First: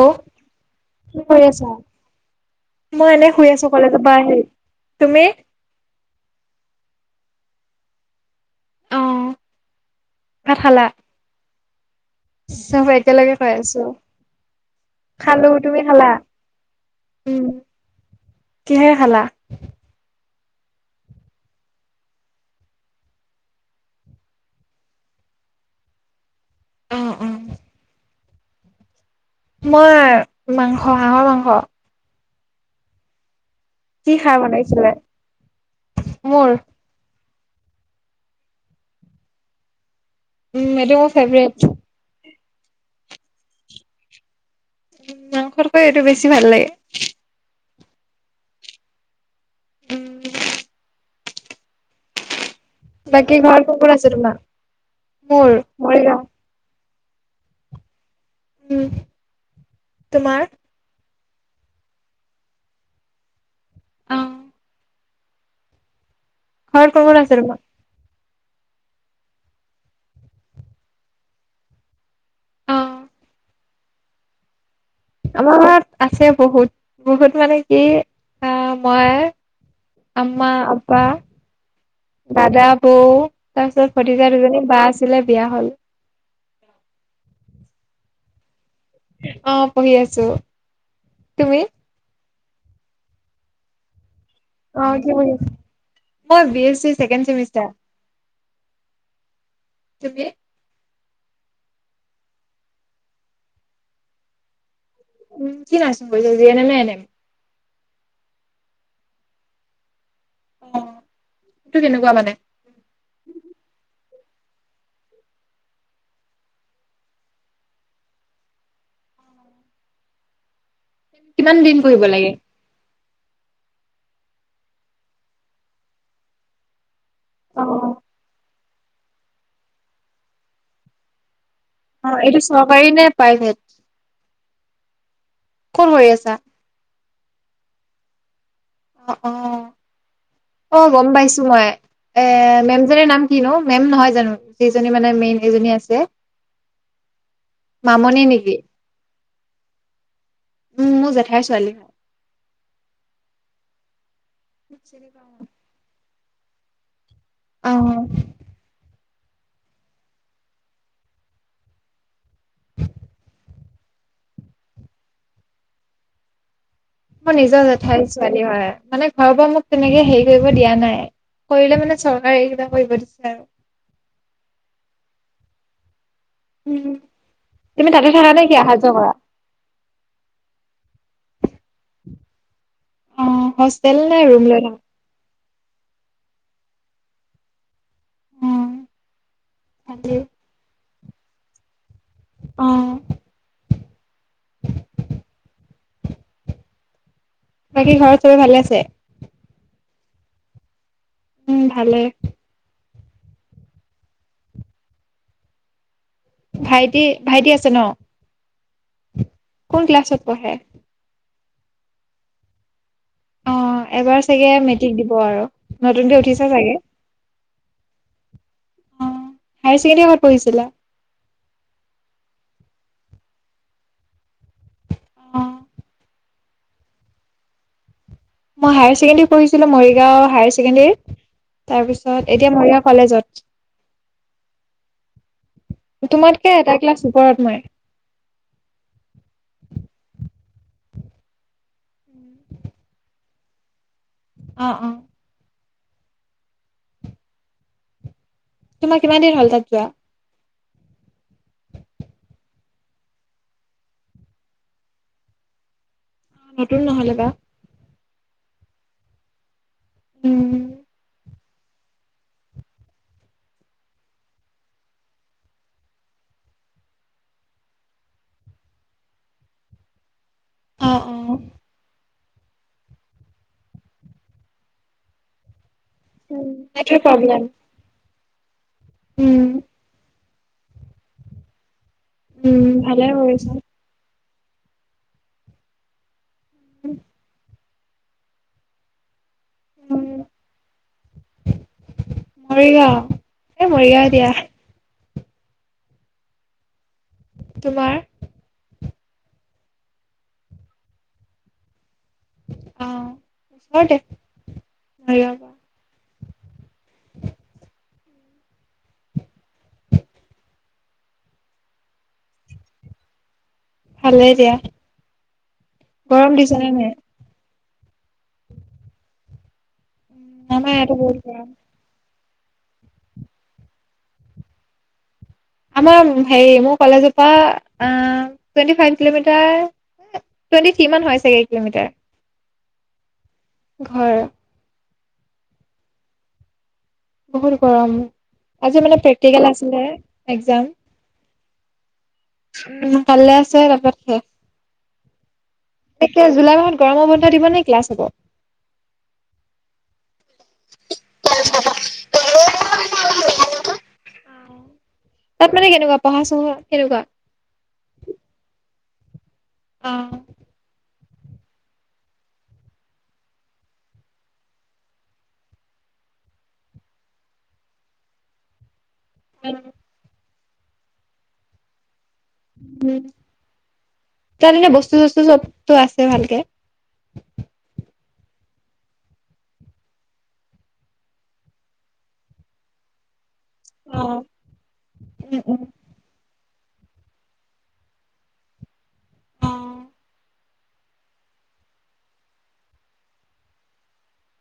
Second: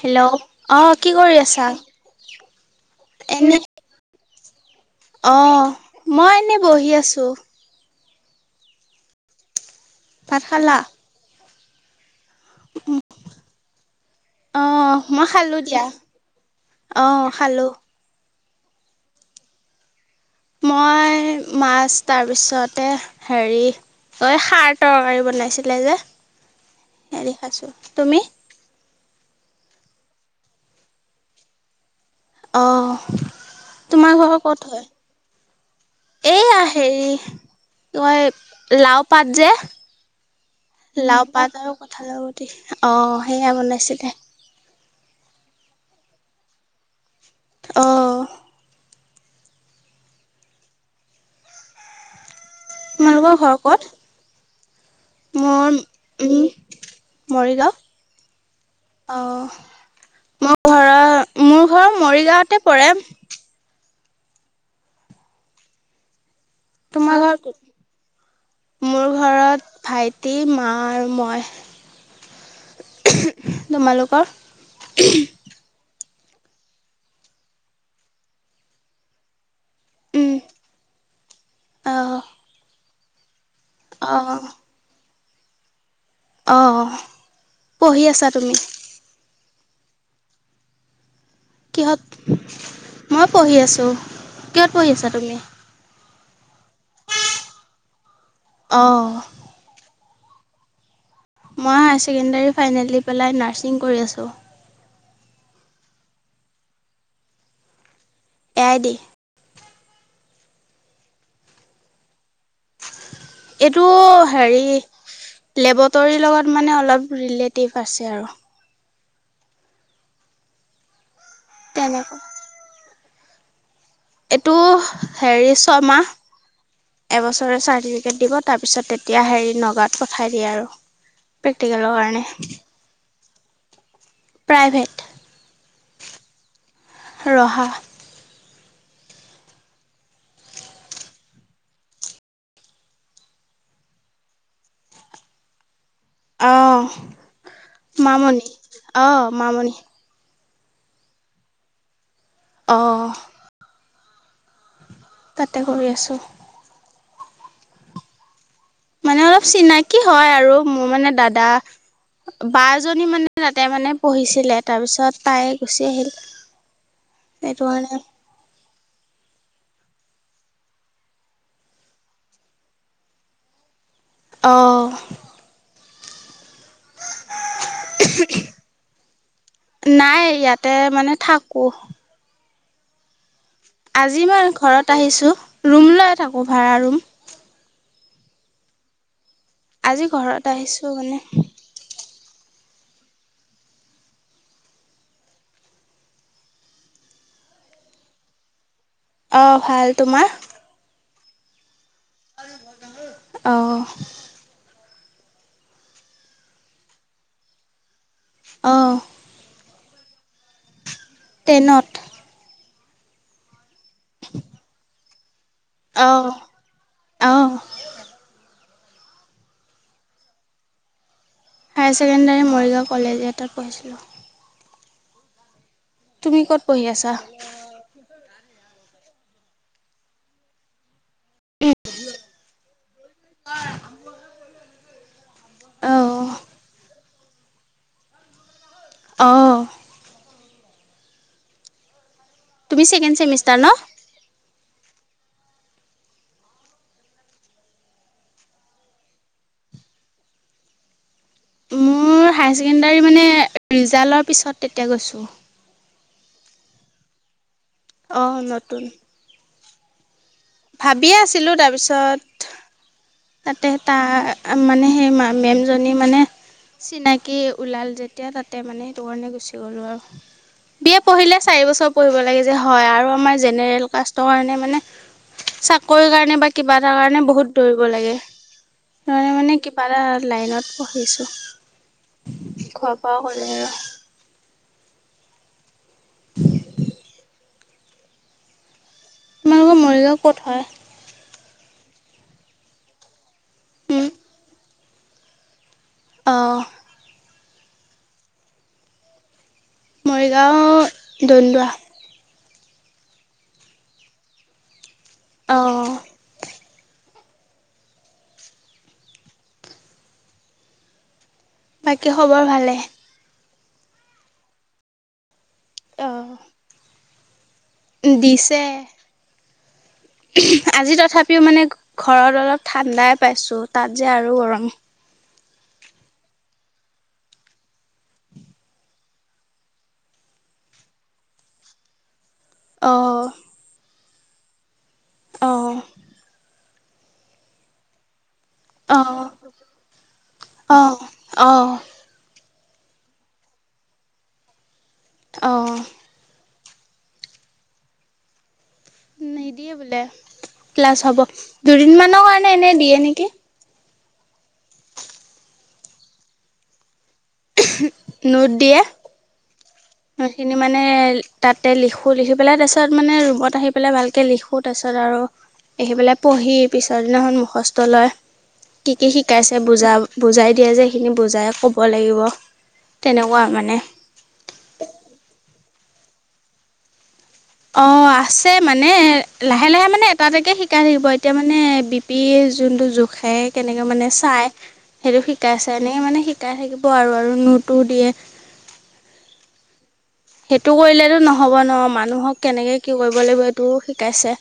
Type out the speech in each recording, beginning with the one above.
Hello, অ' কি কৰি আছা? মই এনে শুই আছোঁ, কলেজৰ পৰা আহি। তুমি? অ', মই এনেই বহি আছোঁ। অ', পাঠ ভাত শালা খালা? চব একেলগে খাই আছোঁ, অ মই খালো তুমি দিয়া খালা? অ', উম, খালোঁ। কিহেৰে খালা? মই মাছ তাৰপিছতে হেৰি ঐ সাৰ তৰকাৰী বনাইছিলে যে, অ', সেয়া অ'। দি খাইছোঁ, তুমি? মই মাংস, হাঁহৰ মাংস অ'। কি তোমাৰ ঘৰ খাৰ ক'ত হয়? বনাইছিলে? মোৰ? এয়া হেৰি মই লাও পাত যে উম, এইটো মোৰ লাও ফেভৰেট। পাত আৰু কথালৰ গুতি অ' সেয়া বনাই চিলে। উ, [unintelligible] বেছি ভাল লাগে। অ'। বাকী তোমালোকৰ ঘৰত কোন ঘৰকত? কোন আছে তোমাৰ? মোৰ? মৰিগাঁও। মোৰ উম, মৰিগাঁও তোমাৰ? অ' মোৰ ঘৰৰ মোৰ ঘৰ মৰিগাঁৱতে পৰে। অ'। ঘৰত কোন কোন তোমাৰ আছে ঘৰত কি? মোৰ ঘৰত ভাইটি, মা আৰু মই। অ', তোমালোকৰ? আমাৰ ঘৰত আছে বহুত বহুত মানে কি অ' মই উম আমমা, আববা, অহ দাদা বও। তাৰপিছত ভতিজা দুজনী বা আছিলে বিয়া হল। অ' পঢ়ি আছা তুমি। অ' পঢ়ি আছো। তুমি কিহত মই পঢ়ি আছোঁ কিহত পঢ়ি আছা তুমি? মই বি এছ চি ছেকেডছেমিষ্টাৰ। অহ মই হায়াৰ ছেকেন্ডাৰি ফাইনেল দি পেলাই নাৰ্ছিং কৰি আছোঁ। উম কি নাৰ্ছিং কৰিচা যি এনেম নে এনম। এআইদি। অ' সেইটো কেনেকুৱা মানে? এইটো হেৰি লেবটৰীৰ লগত মানে অলপ ৰিলেটিভ আছে আৰু। কিমান দিন কৰিব তেনেকুৱা লাগে? এইটো হেৰি ছমাহ অ এবছৰে চাৰ্টিফিকেট দিব। তাৰপিছত তেতিয়া হেৰি নগাঁওত পঠাই দিয়ে আৰু। প্ৰেক্টিকেলৰ অ' কাৰণে এইটো চৰকাৰি নে? প্ৰাইভেট প্ৰাইভেট কত হৈ আছে? ৰহা। অ' অ' অ গম পাইছো মই। এ' মেম জনীৰ নাম কিনো মেম নহয় জানো যিজনী মানে মেইন এইজনী আছে। অ' মামনি মামণি, নেকি? অ' মামণি। উম মোৰ জেঠাইৰ ছোৱালী। অ'। তাতে কৰি আছো। অ'। মানে অলপ চিনাকি হয় আৰু মোৰ মানে দাদা বা জনী মানে তাতে মানে পঢ়িছিলে তাৰ পিছত তাই গুচি আহিল। মোৰ নিজৰ সেইটো কাৰণে জেঠাই ছোৱালী হয় মানে ঘৰৰ পৰা মোক তেনেকে হেৰি কৰিব দিয়া নাই কৰিলে মানে চৰকাৰী কেইটা কৰিব দিছে আৰু। অ'। উম, তুমি তাতে থাকা নে কি অহা যোৱা কৰা? নাই ইয়াতে মানে থাকো। অ', হোষ্টেল নে আজি ৰুম মই লৈ থাকা? ঘৰত আহিছোঁ ৰুম লৈ থাকোঁ ভাড়া ৰুম। আজি ভালেই। ঘৰত আহিছো মানে। অ'। [inaudible] বাকী ঘৰত চবে ভালে আছে? অ', ভাল তোমাৰ? উম, ভালে। অ', ভাইটি ভাইটি আছে ন? অ', কোন ক্লাছত পঢ়ে? তেনত। অ', এবাৰ চাগে মেট্ৰিক দিব আৰু। নতুনকৈ অঁ উঠিছে চাগে? অঁ অ', হাই ছেকেণ্ডাৰী কত পঢ়িছিলা? হাই ছেকেণ্ডাৰী মৰিগাঁও কলেজ এটাত পঢ়িছিলোঁ। অ', তুমি ক'ত পঢ়ি আছা? মই হাই ছেকেণ্ডৰী পঢ়িছিলো মৰিগাঁও হাই ছেকেণ্ডৰী তাৰপিছত এতিয়া মৰিগাঁও কলেজত। অঁ তোমাতকে এটা ক্লাছ ওপৰত মই। অ', তুমি ছেকেণ্ড ছেমিষ্টাৰ ন? অ', অ', তোমাৰ কিমান দেৰি হল তাত যোৱা? হাই ছেকেণ্ডাৰী মানে ৰিজালৰ পিছত তেতিয়া গৈছোঁ। নতুন নহলে বা অ' নতুন। উম, ভাবিয়ে আছিলোঁ তাৰপিছত তাতে তাৰ মানে সেই মেমজনী মানে চিনাকি ওলাল যেতিয়া তাতে মানেইটো কাৰণে গুচি গ'লোঁ আৰু। বি এ অ', অ'। পঢ়িলে চাৰি বছৰ পঢ়িব লাগে যে হয়, আৰু আমাৰ জেনেৰেল কাষ্টৰ কাৰণে মানে চাক কৰি কাৰণে বা কিবা এটা সেইটোৱে কাৰণে প্ৰব্লেম। বহুত দৈৰি লাগে, সেইটুকাৰণে উম, মানে কিবা এটা লাইনত উম, পঢ়িছোঁ। খোৱা ভালে বোৱা হলে কৰিছা। আৰু। তোমালোকৰ উম, মৰিগাওঁ ক'ত হয়? মৰিগাঁও এ মৰিগাঁও দিয়া। অ', তোমাৰ? মৰিগাঁও দণ্ডুৱা। অ', ওচৰতে। মৰিগাঁৱৰ পৰা। অ', [inaudible] বাকী খবৰ ভালে? ভালেই দিয়া অঁ গৰম দিছেনে নাই? দিছে আমাৰ ইয়াতো আজি বহুত তথাপিও গৰম। মানে ঘৰত অলপ ঠাণ্ডাই পাইছোঁ তাত যে আৰু গৰম। আমাৰ হে মোৰ কলেজৰ পৰা আ, twenty five kilometre twenty three মান হয় চাগে কিলোমিটাৰ। অ', ঘৰ। অ', বহুত গৰম আজি মানে অঁ প্ৰেক্টিকেল আছিলে এক্সাম। অ', উম, ভালে আছে [unintelligible] খে অঁ তাকে জুলাই মাহত গৰমৰ বন্ধ দিব নে ক্লাছ হব? নিদিয়ে বোলে ক্লাছ হ'ব দুদিনমানৰ কাৰণে এনে দিয়ে নেকি? অ', মানে কেনেকুৱা পঢ়া চহা কেনেকুৱা? নোট দিয়ে। সেইখিনি মানে তাতে লিখোঁ লিখি পেলাই তাৰ পিছত মানে ৰুমত আহি পেলাই ভালকে লিখোঁ, তাৰ পিছত আৰু আহি পেলাই পঢ়ি পিছৰ দিনাখন মুখস্থ লয়। কি কি শিকাইছে বুজা বুজাই দিয়ে যে, সেইখিনি বুজাই ক'ব লাগিব। তেনেকুৱা মানে। তেনেকে বস্তু চস্তু চবতো আছে ভালকে। অ', আছে মানে লাহে লাহে মানে এটা এটা শিকাই থাকিব এতিয়া মানে বি পি যোনটো জোখে কেনেকে মানে চাই সেইটো উম। শিকাইছে এনে মানে শি শিকাই থাকিব আৰু আৰু নোতো দিয়ে সেইটো কৰিলেতো নহব ন মানুহক কেনেকে কি কৰিব লাগিব এইটো শিকাইছে।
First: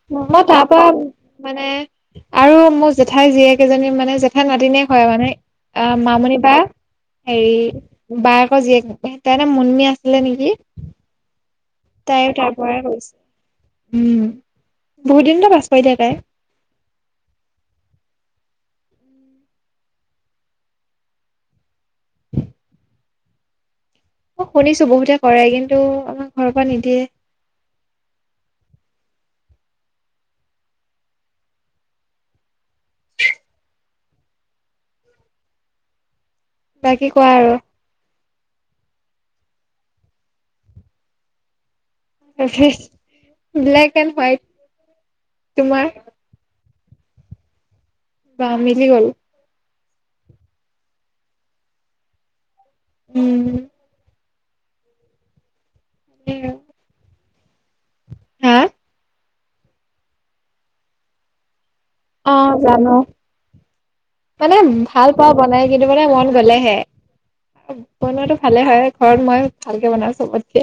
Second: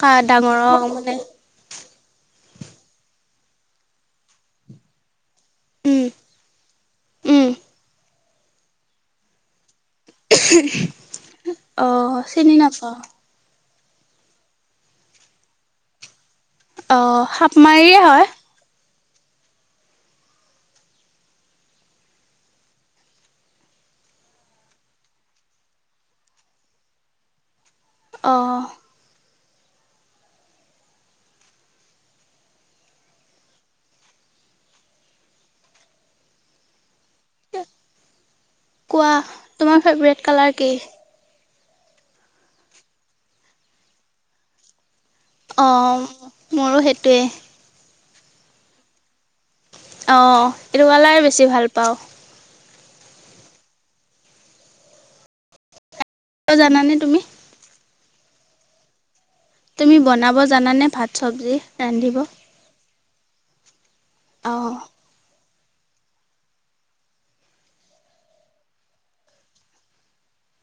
কা ম ডাঙৰক পাপা মানে মানে আৰু মোৰ জেঠাই জীয়েক এজনী মানে জেঠাই নাতিনীয়েক হয় মানে। অ', উম মামণি বা উম হেৰি বায়েকৰ জীয়েক হয় তাৰনাম মুনমি আছে আছিলে নেকি। অ' তাইয়ো তাৰ চিনি পৰাই নাপাওঁ কৰিছে উম, বহুত দিনতো পাছ কৰিলে তাই। অ', সাপমাৰীয়ে হয়। অ', শুনিছো বহুতে কৰে কিন্তু আমাক ঘৰৰ পৰা নিদিয়ে। অ', বাকী ক? কোৱা তোমাৰ ফেভৰেট কালাৰ কি? Favourite black and white. তোমাৰ অ' মোৰো সেইটোৱে। বা মিলি গ'ল। অ', এইটো কালাৰ বেছি ভাল পাওঁ। উম, কিয় জানানে তুমি? হা তুমি বনাব জানানে ভাত সবজি? অ', জানো। মানে অ' ভাল পাওঁ বনাই কিন্তু মানে মন গলেহে। বনোৱাটো ভালে হয় ঘৰত মই ভালকে বনাওঁ সবতকে।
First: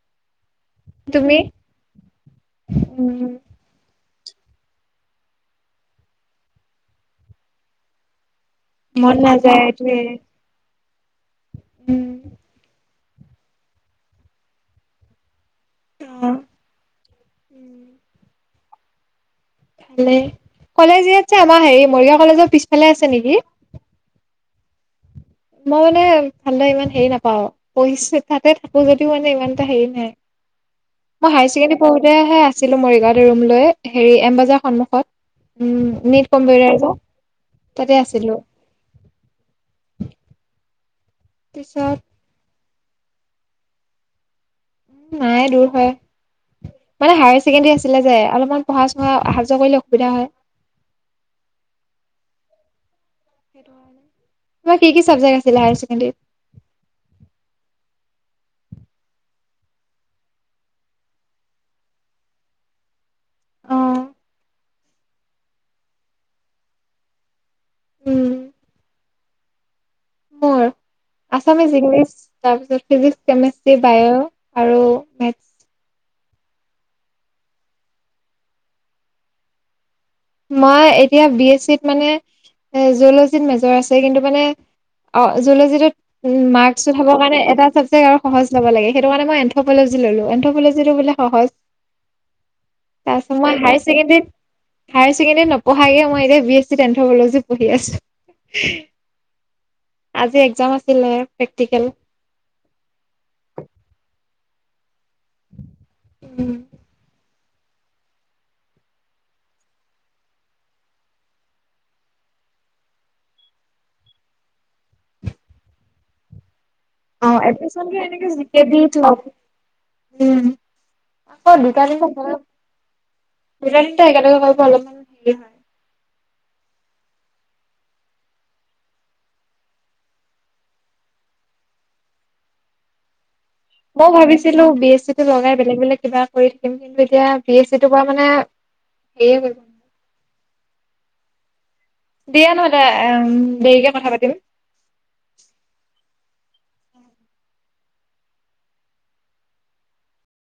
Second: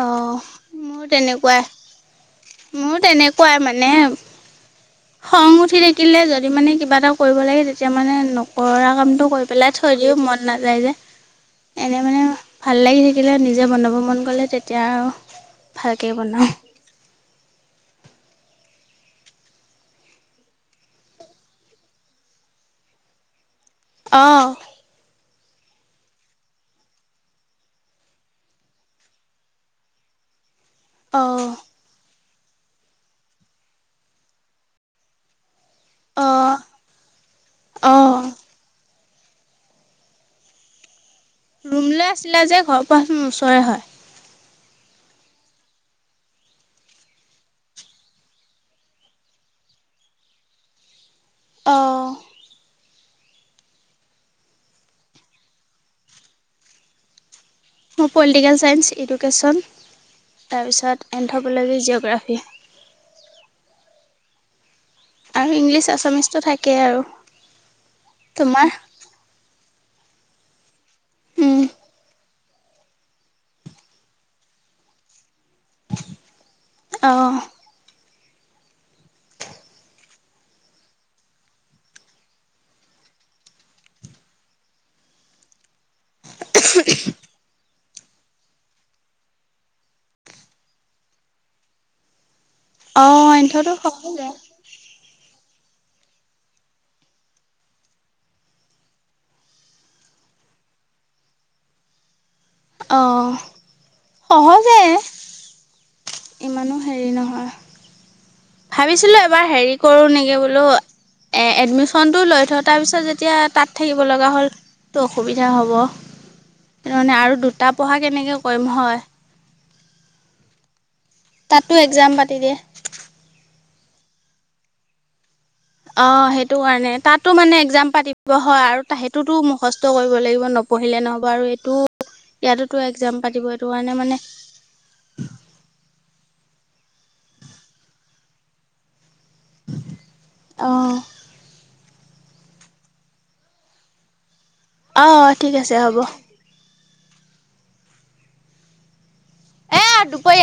অ', মোৰ তেনেকুৱাই মোৰ উম, তেনেকুৱাই মানে খং উঠি থাকিলে যদি মানে কিবা এটা কৰিব লাগে তেতিয়া মানে নকৰা মন কামটো কৰি নাযায় পেলাই থৈ এইটোৱে দিওঁ মন নাযায় যে, এনে উম, মানে ভাল লাগি থ থাকিলে নিজে বনাব মন গ'লে তেতিয়া আৰু ভালকে অ'। বনাওঁ। ভালে, কলেজ ইয়াত আমাৰ হেৰি মৰিগাঁও কলেজৰ পিছফালে আছে নেকি? অ', মই মানে ঠাণ্ডা ইমান হেৰি নাপাও, পঢ়িছো তাতে থাকো যদিও মানে ইমান এটা হেৰি নাই। মই অঁ হায় ছেকেণ্ডাৰী পঢ়োতেহে আছিলোঁ মৰিগাঁৱত ৰুম লৈ, হেৰি এম বজাৰ সন্মুখত। উম, নীট অঁ কম্পিউটাৰ যে তাতে অঁ আছিলোঁ। ৰুম পিছত লৈ আছিলা যে ঘৰৰ পৰাছোন ওচৰে হয়। উম, নাই দূৰ হয়। মানে হায় ছেকেণ্ডাৰী আছিলে যে অলপমান পঢ়া চহা অহা যোৱা কৰিলে অসুবিধা হয়। অ', তোমাৰ কি কি চাবজেক্ট আছিলে হায়াৰ ছেকেণ্ডাৰীত? মোৰ পলিটিকেল চায়েঞ্চ এডুকেশ্যন। তাৰপিছত এন্থপলজি জিঅগ্ৰাফী। অ আৰু ইংলিছ আছামিছটো থাকে আৰু উম তোমাৰ, মোৰ উম আছামিজ ইংলিছ। তাৰপিছত ফিজিক্স, কেমেষ্ট্ৰি, বায় আৰু মেথছ, অহ, মই এতিয়া বি এছ চিত মানে জলজিত মেজৰ আছে কিন্তু মানে। অ জলজীটোত মাৰ্কছ উঠাবৰ কাৰণে এটা চাবজেক্ট, আৰু সহজ ল'ব লাগে সেইটো কাৰণে মই এন্থপলজি ললো এন্থপলজিটো বোলে সহজ। অঁ তাৰপিছত মই এন্থটো হায়াৰ ছেকেণ্ডাৰীত, সহজে নপঢ়াকে মই এতিয়া বি এ চিত এন্থপলজিত পঢ়ি আছো। আজি এক্সজাম আছিলে প্ৰেক্টিকেল। অ সহজে, উম ইমানো হেৰি নহয়। ভাবিছিলোঁ এবাৰ হেৰি কৰোঁ নেকি বোলো। এ এডমিচনটো লৈ থওঁ তাৰ পিছত যেতিয়া তাত থাকিব লগা হ'ল। তো অসুবিধা হ'ব। সেইটো কাৰণে অ আৰু দুটা এডমিচন পঢ়া কি এনেকে কেনেকৈ জি কে কৰিম বিত হয় ল'ব উম, আকৌ তাতো দুটা তিন এক্সাম পাতি দিয়ে দুটা তিনিটা একেলগে কৰিব অলপমান হেৰি হয়। অ সেইটো কাৰণে তাতো মানে একজাম পাতিব হয় আৰু সেইটোতো মুখস্থ কৰিব লাগিব ন- পঢ়িলে নহ'ব আৰু এইটো ইয়াতোতো একজাম পাতিব। কাৰণে মই মানে ভাবিছিলো বি এছ চি টো লগাই বেলেগ বেলেগ কিবা কৰি- কিন্তু এতিয়া পি এছ চি তৰ পৰা মানে - - আহ দিয়া নহলে দে উম দেৰিকে কথা পাতিম অঁ ঠিক আছে হ'ব। এ দুপৰীয়া